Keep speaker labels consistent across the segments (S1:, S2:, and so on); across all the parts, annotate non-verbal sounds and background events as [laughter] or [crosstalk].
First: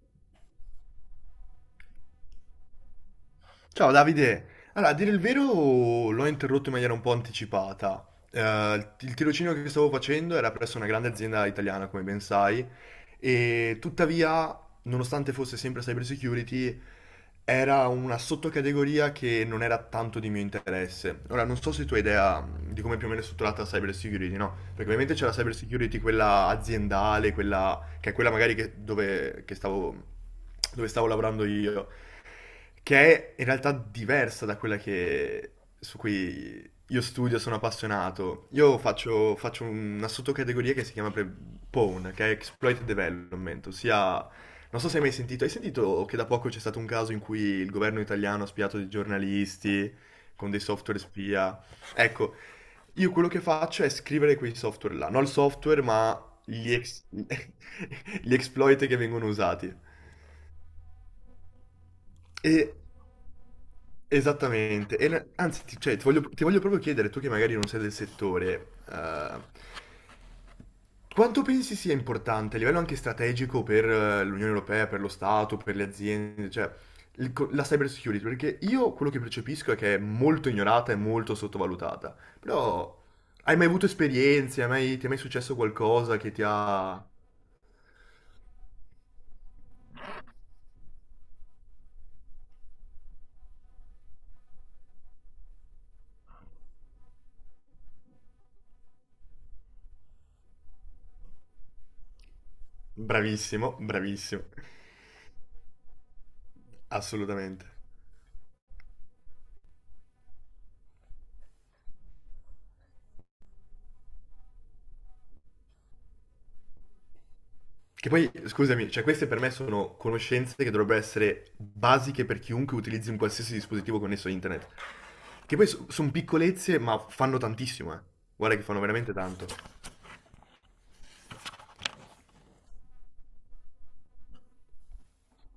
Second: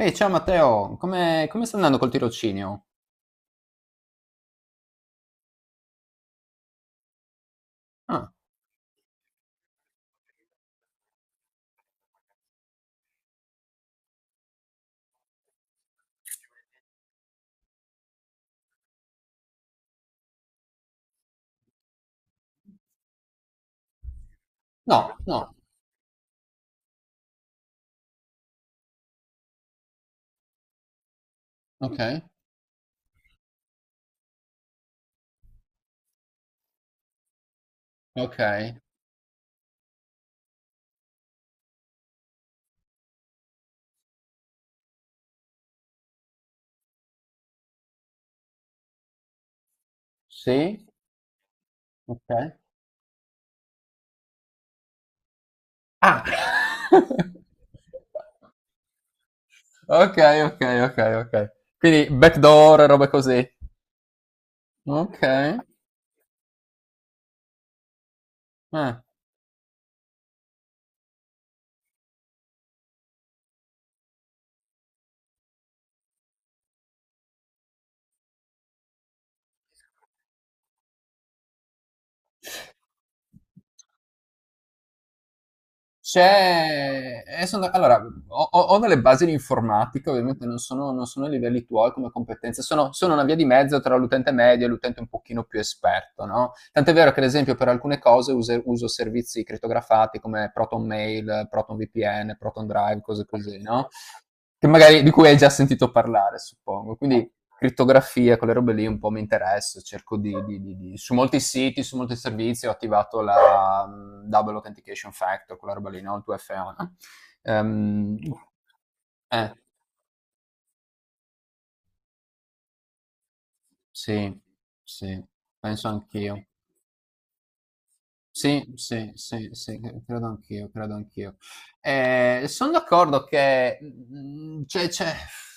S1: Ehi, ciao Matteo, come sta andando col tirocinio?
S2: Ciao Davide, allora a dire il vero l'ho interrotto in maniera un po' anticipata.
S1: Ah,
S2: Il tirocinio che stavo facendo era presso una grande azienda italiana, come ben sai, e tuttavia, nonostante fosse sempre cyber security, era una sottocategoria che non era tanto di mio interesse. Ora, non so se tu hai idea di come più o meno è strutturata la cyber security, no? Perché
S1: no,
S2: ovviamente c'è la
S1: no,
S2: cyber security, quella aziendale, quella che è quella magari dove stavo lavorando io,
S1: ok,
S2: che è in realtà diversa da quella su cui io studio, sono
S1: ok,
S2: appassionato. Io faccio una sottocategoria che si chiama POWN, che è Exploit Development, ossia, non so se hai mai sentito, hai sentito che da poco c'è stato un caso in cui il governo italiano ha spiato dei giornalisti con dei
S1: sì,
S2: software spia? Ecco,
S1: ok.
S2: io quello che faccio è scrivere quei software là, non il software, ma
S1: Ah!
S2: [laughs]
S1: [laughs]
S2: gli exploit che vengono usati.
S1: Ok, ok, ok, ok. Quindi
S2: E
S1: backdoor, roba così.
S2: Esattamente, e
S1: Ok, eh.
S2: anzi cioè, ti voglio proprio chiedere, tu che magari non sei del settore, quanto pensi sia importante a livello anche strategico per l'Unione Europea, per lo Stato, per le aziende, cioè la cyber security? Perché io quello che percepisco è che è molto ignorata e molto sottovalutata, però hai mai avuto esperienze, hai mai- ti è mai successo qualcosa che ti ha...
S1: C'è... Allora, ho delle basi di informatica, ovviamente non sono ai livelli tuoi come competenze, sono una via di mezzo tra l'utente medio e l'utente un pochino più esperto, no? Tant'è vero che, ad esempio, per alcune cose uso servizi crittografati come Proton Mail, Proton VPN, Proton Drive, cose così,
S2: Bravissimo,
S1: no?
S2: bravissimo,
S1: Che magari di cui hai già sentito parlare, suppongo. Quindi
S2: assolutamente.
S1: crittografia, quelle robe lì un po' mi interessa, cerco di su molti siti, su molti servizi ho attivato la Double Authentication Factor, quella roba lì, no? Il 2FA, no?
S2: Che
S1: Ehm,
S2: poi, scusami, cioè queste per me
S1: eh,
S2: sono conoscenze che dovrebbero essere basiche per chiunque utilizzi un qualsiasi dispositivo connesso a
S1: sì,
S2: internet.
S1: sì,
S2: Che poi
S1: penso
S2: sono
S1: anch'io.
S2: piccolezze, ma fanno tantissimo, eh. Guarda che
S1: Sì,
S2: fanno
S1: sì,
S2: veramente tanto.
S1: sì, sì, credo anch'io, credo anch'io. Sono d'accordo che mm, c'è c'è-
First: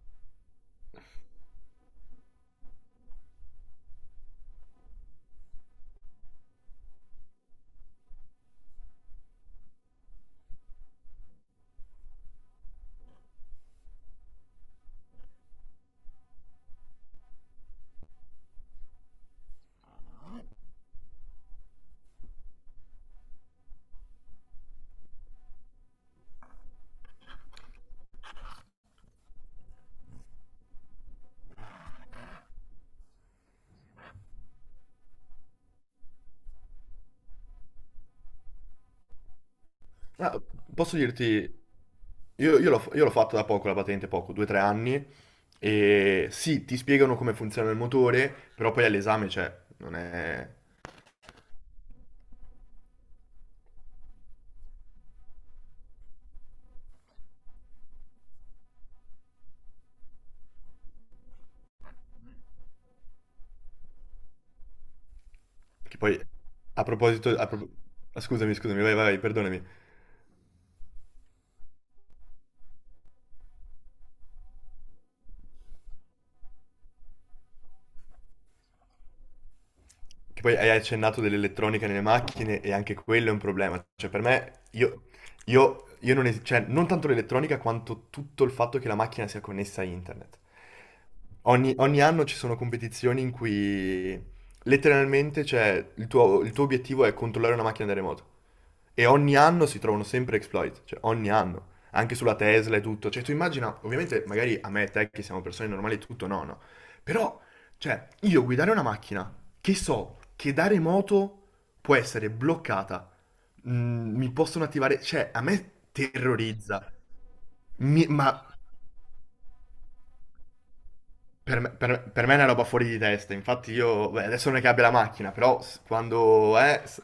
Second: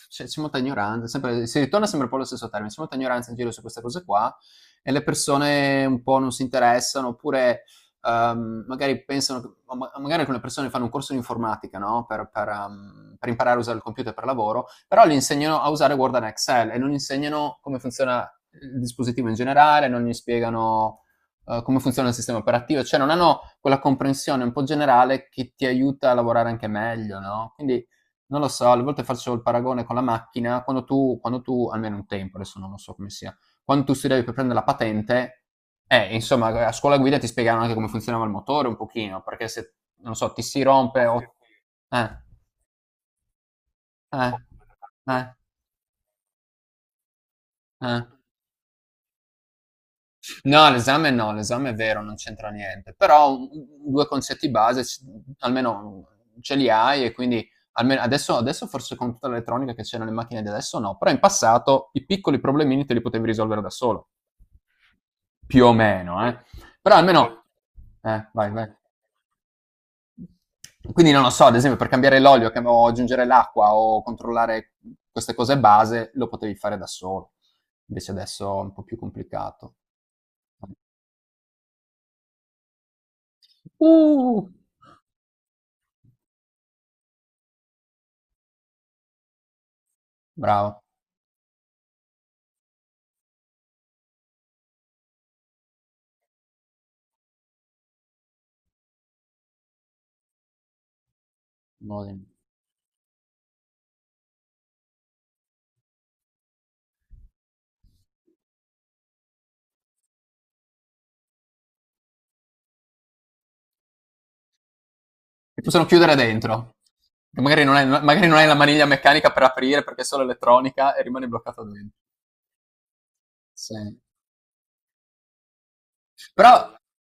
S1: c'è- c'è molta ignoranza, si ritorna sempre un po' allo stesso termine, c'è molta ignoranza in giro su queste cose qua e le persone un po' non si interessano oppure magari pensano, magari alcune persone fanno un corso di informatica, no? Per imparare a usare il computer per lavoro, però gli insegnano a usare Word e Excel e non insegnano come funziona il dispositivo in generale, non gli spiegano come funziona il sistema operativo, cioè non hanno quella comprensione un po' generale che ti aiuta a lavorare anche meglio, no? Quindi non lo so, alle volte faccio il paragone con la macchina, quando tu almeno un tempo, adesso non lo so come sia, quando tu studiavi per prendere la patente, insomma, a scuola guida ti spiegavano anche come funzionava il motore un pochino, perché se, non so,
S2: Ma
S1: ti si
S2: posso
S1: rompe o...
S2: dirti,
S1: Eh,
S2: io l'ho fatto da poco, la patente
S1: eh,
S2: poco, 2-3 anni,
S1: eh,
S2: e sì, ti spiegano come funziona il
S1: eh.
S2: motore, però poi all'esame, cioè, non è...
S1: No, l'esame no, l'esame è vero, non c'entra niente, però u u due concetti base s almeno ce li hai e quindi almeno adesso forse con tutta l'elettronica che c'è nelle macchine di adesso no, però in passato i piccoli problemini te li potevi risolvere da solo. Più o
S2: Che poi,
S1: meno, eh. Però
S2: a
S1: poi
S2: proposito...
S1: almeno
S2: a pro- ah,
S1: vai,
S2: scusami,
S1: vai.
S2: scusami, vai, vai, vai, perdonami.
S1: Quindi non lo so, ad esempio per cambiare l'olio cam o aggiungere l'acqua o controllare queste cose base, lo potevi fare da solo. Invece adesso è un po' più complicato.
S2: Che poi hai accennato dell'elettronica nelle macchine e anche quello è un problema. Cioè, per
S1: Uh,
S2: me, io non, cioè, non tanto l'elettronica quanto tutto il fatto che la macchina sia connessa a internet.
S1: bravo.
S2: Ogni anno ci sono competizioni in cui letteralmente, cioè, il tuo obiettivo è controllare una macchina da remoto. E ogni anno si trovano sempre exploit, cioè ogni anno, anche
S1: Buono.
S2: sulla Tesla e tutto. Cioè tu immagina, ovviamente magari a me e te che siamo persone normali e tutto, no, no. Però, cioè, io guidare una macchina che so che da remoto può essere bloccata, mi possono attivare, cioè a
S1: Li
S2: me
S1: possono chiudere dentro.
S2: terrorizza. Mi-
S1: Magari non
S2: ma
S1: hai la maniglia meccanica per aprire perché è solo elettronica e rimane
S2: per
S1: bloccato
S2: me,
S1: dentro.
S2: per- per me è una roba fuori di testa. Infatti,
S1: Sì.
S2: io beh, adesso non è che abbia la macchina, però quando
S1: Però
S2: è.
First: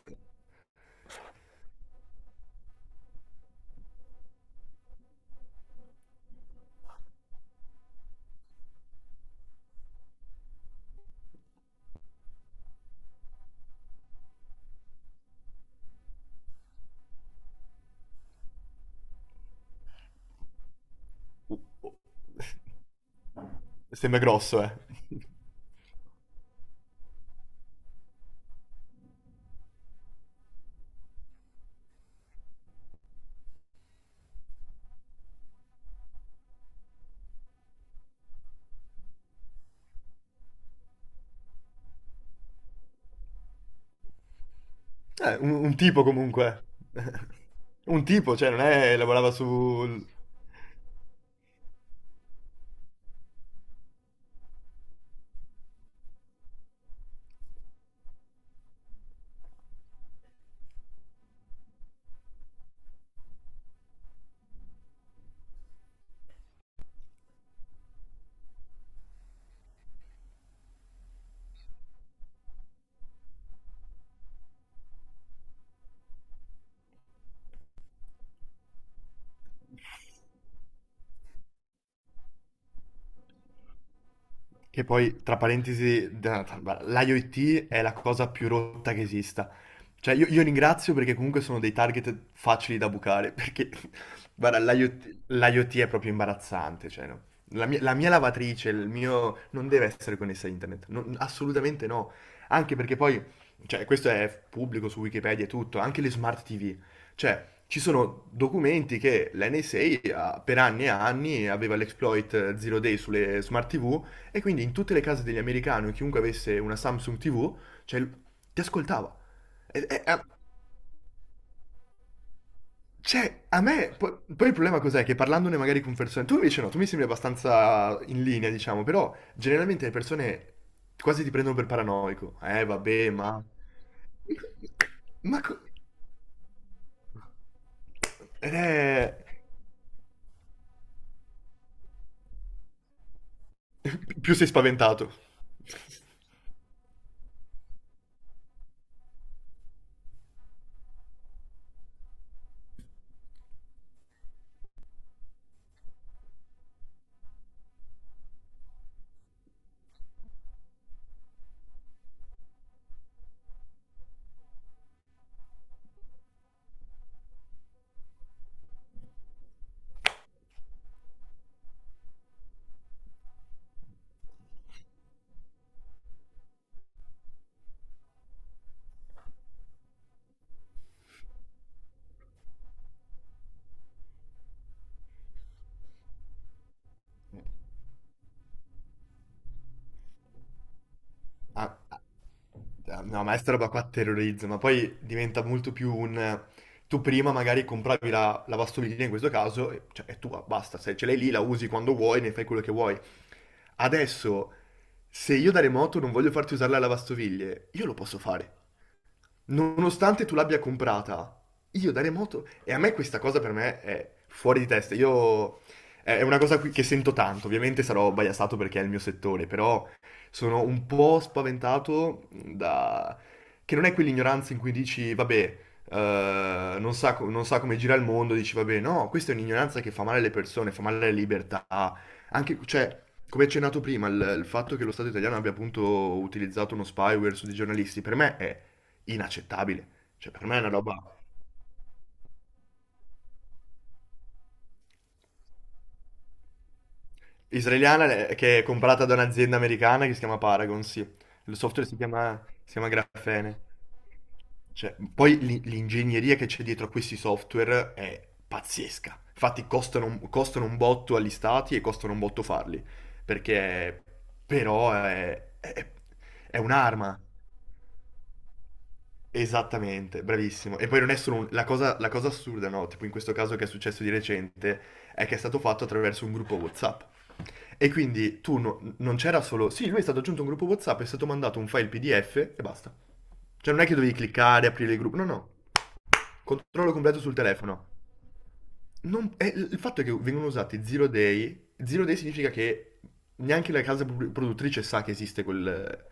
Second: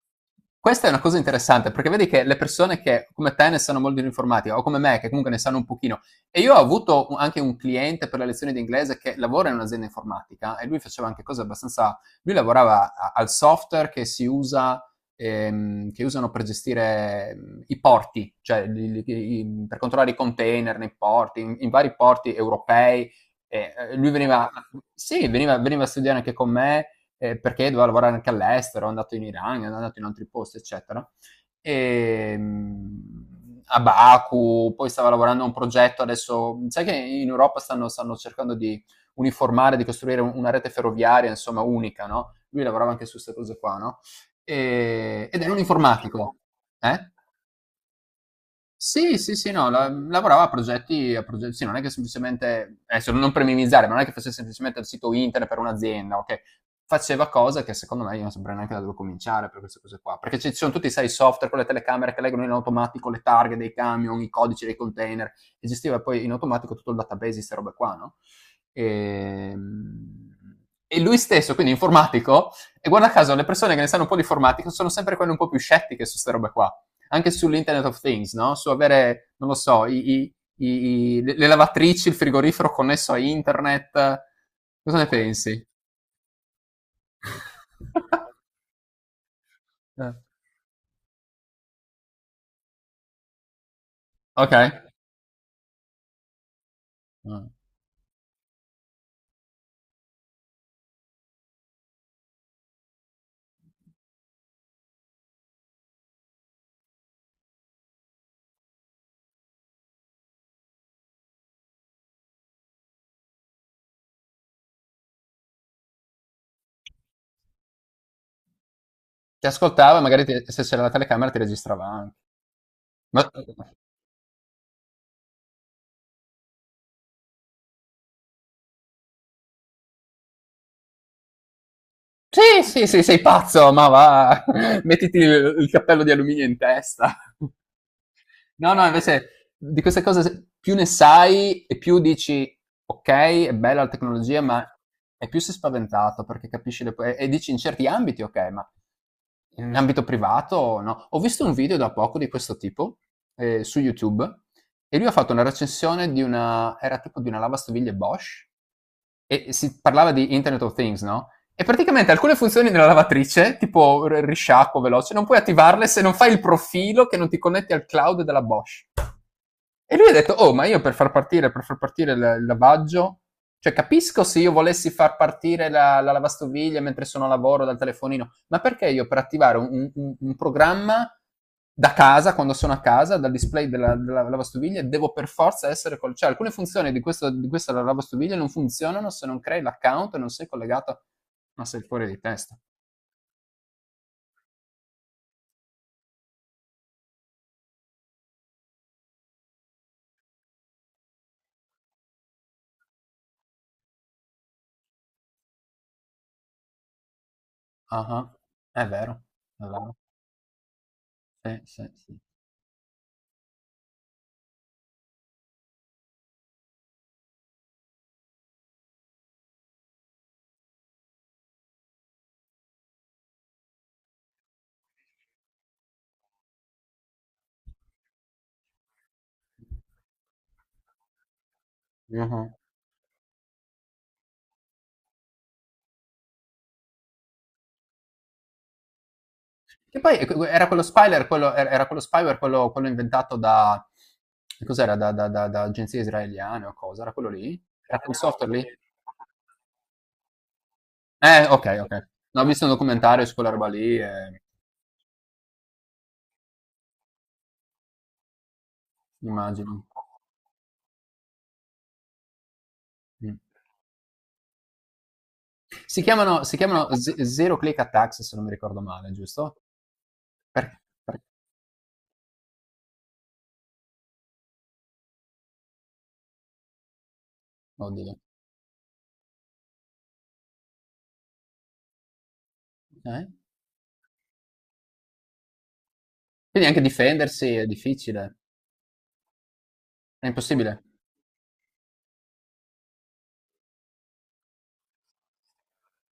S1: questa è una cosa interessante perché vedi che le persone che come te ne sanno molto di informatica o come me che comunque ne sanno un pochino, e io ho avuto anche un cliente per le lezioni di inglese che lavora in un'azienda informatica e lui faceva anche cose abbastanza, lui lavorava al software che si usa che usano per gestire i porti, cioè per controllare i container nei porti, in vari porti europei. E,
S2: [laughs] Sembra grosso, eh.
S1: sì,
S2: [laughs]
S1: veniva a studiare anche con me perché doveva lavorare anche all'estero, è andato in Iran, è andato in altri posti, eccetera. E, a Baku, poi stava lavorando a un progetto adesso, sai che in Europa stanno cercando di uniformare, di costruire una rete ferroviaria, insomma, unica, no? Lui lavorava anche su queste cose qua, no? Ed era
S2: Un,
S1: un
S2: un tipo
S1: informatico,
S2: comunque.
S1: eh?
S2: [laughs] Un tipo, cioè non è
S1: Sì,
S2: lavorava
S1: sì, sì, no, la
S2: su...
S1: lavorava a progetti sì, non è che semplicemente adesso, non per minimizzare, ma non è che fosse semplicemente il sito internet per un'azienda, okay, faceva cose che secondo me io non saprei neanche da dove cominciare per queste cose qua, perché ci sono tutti sai, i software con le telecamere che leggono in automatico le targhe dei camion, i codici dei container, e gestiva poi in automatico tutto il database di 'ste robe qua, no, ehm, e lui stesso, quindi informatico, e guarda caso le persone che ne sanno un po' di informatica sono sempre quelle un po' più scettiche su 'ste robe qua, anche sull'Internet of Things, no? Su avere, non lo so, le lavatrici, il frigorifero connesso a internet.
S2: Che
S1: Cosa ne
S2: poi, tra
S1: pensi?
S2: parentesi, l'IoT è la cosa
S1: [laughs]
S2: più rotta che esista. Cioè, io ringrazio perché comunque sono dei target facili da bucare, perché, [laughs]
S1: Ok.
S2: guarda, l'IoT è proprio imbarazzante, cioè, no.
S1: Mm.
S2: La mia lavatrice, il mio... non deve essere connessa a internet, assolutamente no. Anche perché poi, cioè, questo è pubblico su Wikipedia e tutto, anche le smart TV. Cioè, ci sono documenti che l'NSA per anni e anni aveva l'exploit Zero Day sulle smart TV, e quindi in tutte le case degli americani, chiunque avesse una Samsung TV, cioè, ti ascoltava.
S1: Ti
S2: E-
S1: ascoltava,
S2: e- a-
S1: se c'era la telecamera ti registrava anche. Ma
S2: cioè, a me, poi il problema cos'è? Che parlandone magari con persone, tu invece no, tu mi sembri abbastanza in linea, diciamo, però generalmente le persone quasi ti prendono per paranoico.
S1: sì, sì, sì,
S2: Vabbè,
S1: sei
S2: ma...
S1: pazzo, ma va, [laughs] mettiti
S2: Ma...
S1: il il cappello di alluminio in testa.
S2: ed
S1: No, no,
S2: è...
S1: invece di queste cose s più ne sai e più dici: "Okay, è bella la
S2: [laughs] Più
S1: tecnologia",
S2: sei
S1: ma
S2: spaventato.
S1: e più sei spaventato perché capisci le po e dici in certi ambiti: "Okay, ma in ambito privato no". Ho visto un video da poco di questo tipo, su YouTube, e lui ha fatto una recensione di una, era tipo di una lavastoviglie Bosch, e si parlava di Internet of Things, no? E praticamente alcune funzioni della lavatrice, tipo risciacquo veloce, non puoi attivarle se non fai il profilo, che non ti connetti al cloud della Bosch. E lui ha detto, oh, ma io per far partire il lavaggio, cioè capisco se io volessi far partire la lavastoviglie mentre sono a lavoro dal telefonino, ma perché io per attivare un programma da casa, quando sono a casa, dal display della lavastoviglie, devo per forza essere col... Cioè alcune funzioni di questa lavastoviglie non funzionano se non crei l'account e non sei collegato, ma
S2: Ah,
S1: sei fuori di testa.
S2: ah, no, ma sta roba qua terrorizza, ma poi diventa molto più un... Tu prima magari compravi la lavastoviglie in questo caso, cioè è tua, basta, se ce l'hai lì la usi quando vuoi, ne fai quello che vuoi. Adesso, se io da remoto non voglio farti usare la lavastoviglie, io lo
S1: Ah,
S2: posso
S1: ah.
S2: fare.
S1: È vero, è vero.
S2: Nonostante tu l'abbia comprata,
S1: Sì, sì,
S2: io da
S1: sì.
S2: remoto... E a me questa cosa per me è fuori di testa. Io... È una cosa che sento tanto, ovviamente sarò biasato perché è il mio settore, però sono un po' spaventato da... che non è quell'ignoranza in cui dici, vabbè, non sa, non sa come gira il mondo, dici, vabbè, no, questa è un'ignoranza che fa male alle persone, fa male alle libertà.
S1: Mhm.
S2: Anche, cioè, come accennato prima, il fatto che lo Stato italiano abbia appunto utilizzato uno spyware su dei giornalisti, per me è inaccettabile.
S1: Che poi
S2: Cioè,
S1: ecco,
S2: per me è
S1: era
S2: una
S1: quello
S2: roba
S1: spyware, quello inventato da... Cos'era? Da agenzie israeliane o cosa? Era quello lì? Era
S2: israeliana,
S1: quel software
S2: che è
S1: lì?
S2: comprata da un'azienda americana che si chiama Paragon, sì. Il
S1: Ok,
S2: software
S1: ok.
S2: si
S1: No,
S2: chiama,
S1: ho visto un
S2: si chiama
S1: documentario su quella
S2: Grafene.
S1: roba lì,
S2: Cioè, poi l'ingegneria che c'è dietro a questi software è pazzesca. Infatti
S1: immagino.
S2: costano, costano un botto agli stati e costano un botto farli,
S1: Mm.
S2: perché però è, è-
S1: Si
S2: è
S1: chiamano
S2: un'arma.
S1: Zero Click Attacks, se non mi ricordo male, giusto?
S2: Esattamente, bravissimo.
S1: Per,
S2: E poi non è
S1: per-
S2: solo la cosa, assurda, no? Tipo in questo caso che è successo di recente, è che è stato fatto attraverso un gruppo WhatsApp. E
S1: oddio.
S2: quindi tu non c'era solo... Sì, lui è stato aggiunto a un gruppo WhatsApp, è stato mandato un file PDF e basta.
S1: Eh?
S2: Cioè non è che dovevi cliccare, aprire il gruppo, no, no.
S1: Quindi anche
S2: Controllo completo sul
S1: difendersi è
S2: telefono.
S1: difficile,
S2: Il fatto è che
S1: è
S2: vengono
S1: impossibile.
S2: usati zero day. Zero day significa che neanche la casa produttrice sa che esiste quel,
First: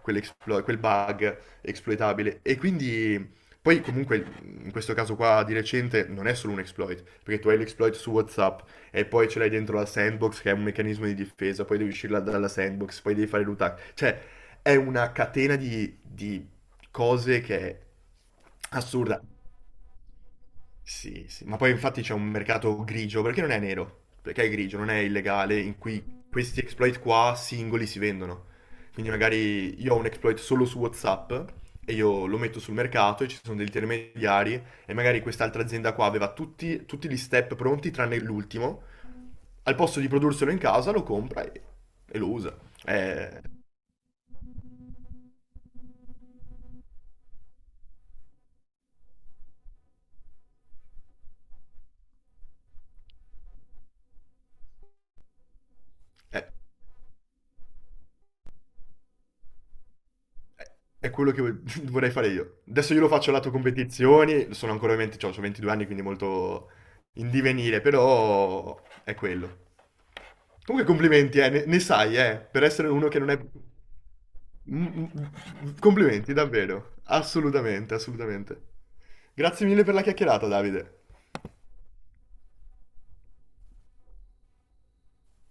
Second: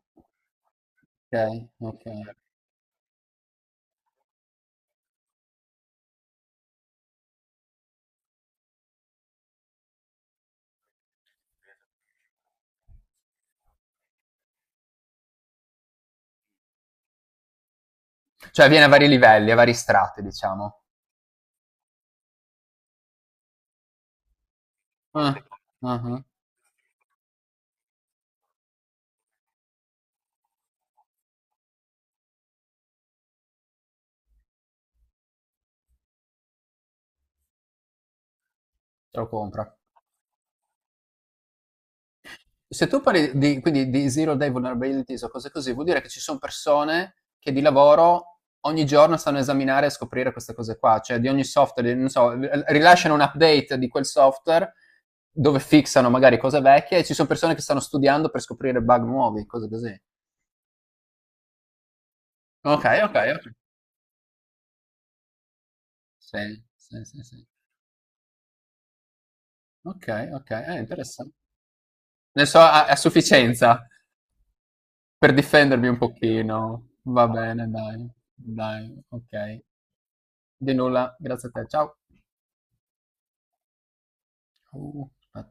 S2: quell'explo- quel bug
S1: Ok, ok.
S2: exploitabile. E quindi, poi comunque, in questo caso qua di recente, non è solo un exploit, perché tu hai l'exploit su WhatsApp e poi ce l'hai dentro la sandbox, che è un meccanismo di difesa, poi devi uscirla dalla sandbox, poi devi fare l'UTAC. Cioè, è una catena di cose che è
S1: Cioè viene a vari
S2: assurda.
S1: livelli, a vari strati, diciamo.
S2: Sì, sì, ma poi infatti c'è un mercato grigio, perché non è nero, perché è grigio, non è
S1: Ah,
S2: illegale, in
S1: ah-ah,
S2: cui questi exploit qua singoli si vendono. Quindi magari io ho un exploit solo su WhatsApp e io lo metto sul mercato e ci sono degli intermediari, e magari quest'altra azienda qua aveva tutti gli step pronti tranne l'ultimo,
S1: te lo
S2: al
S1: compra.
S2: posto di produrselo in casa lo compra e lo usa.
S1: Se tu parli
S2: È,
S1: di, quindi, di Zero Day Vulnerabilities o cose così, vuol dire che ci son persone che di lavoro ogni giorno stanno a esaminare e scoprire queste cose qua, cioè di ogni software, di non so, r rilasciano un update di quel software dove fixano magari
S2: è
S1: cose vecchie, e ci son persone che stanno studiando per scoprire bug nuovi, cose così.
S2: È quello che [laughs] vorrei fare io. Adesso io
S1: Okay,
S2: lo faccio
S1: okay, okay.
S2: lato competizioni, sono ancora ovviamente, cioè, ho 22 anni, quindi
S1: Sì,
S2: molto
S1: sì, sì,
S2: in
S1: sì.
S2: divenire, però è quello.
S1: Okay, okay,
S2: Comunque
S1: interessan
S2: complimenti, ne sai,
S1: ne so
S2: per
S1: a
S2: essere
S1: a
S2: uno che non è...
S1: sufficienza.
S2: Mm, mm,
S1: Per difendermi un
S2: Complimenti,
S1: pochino.
S2: davvero.
S1: Va bene,
S2: Assolutamente,
S1: dai.
S2: assolutamente.
S1: Dai, okay.
S2: Grazie mille per la chiacchierata,
S1: Di
S2: Davide.
S1: nulla, grazie a te. Ciao. Ciao.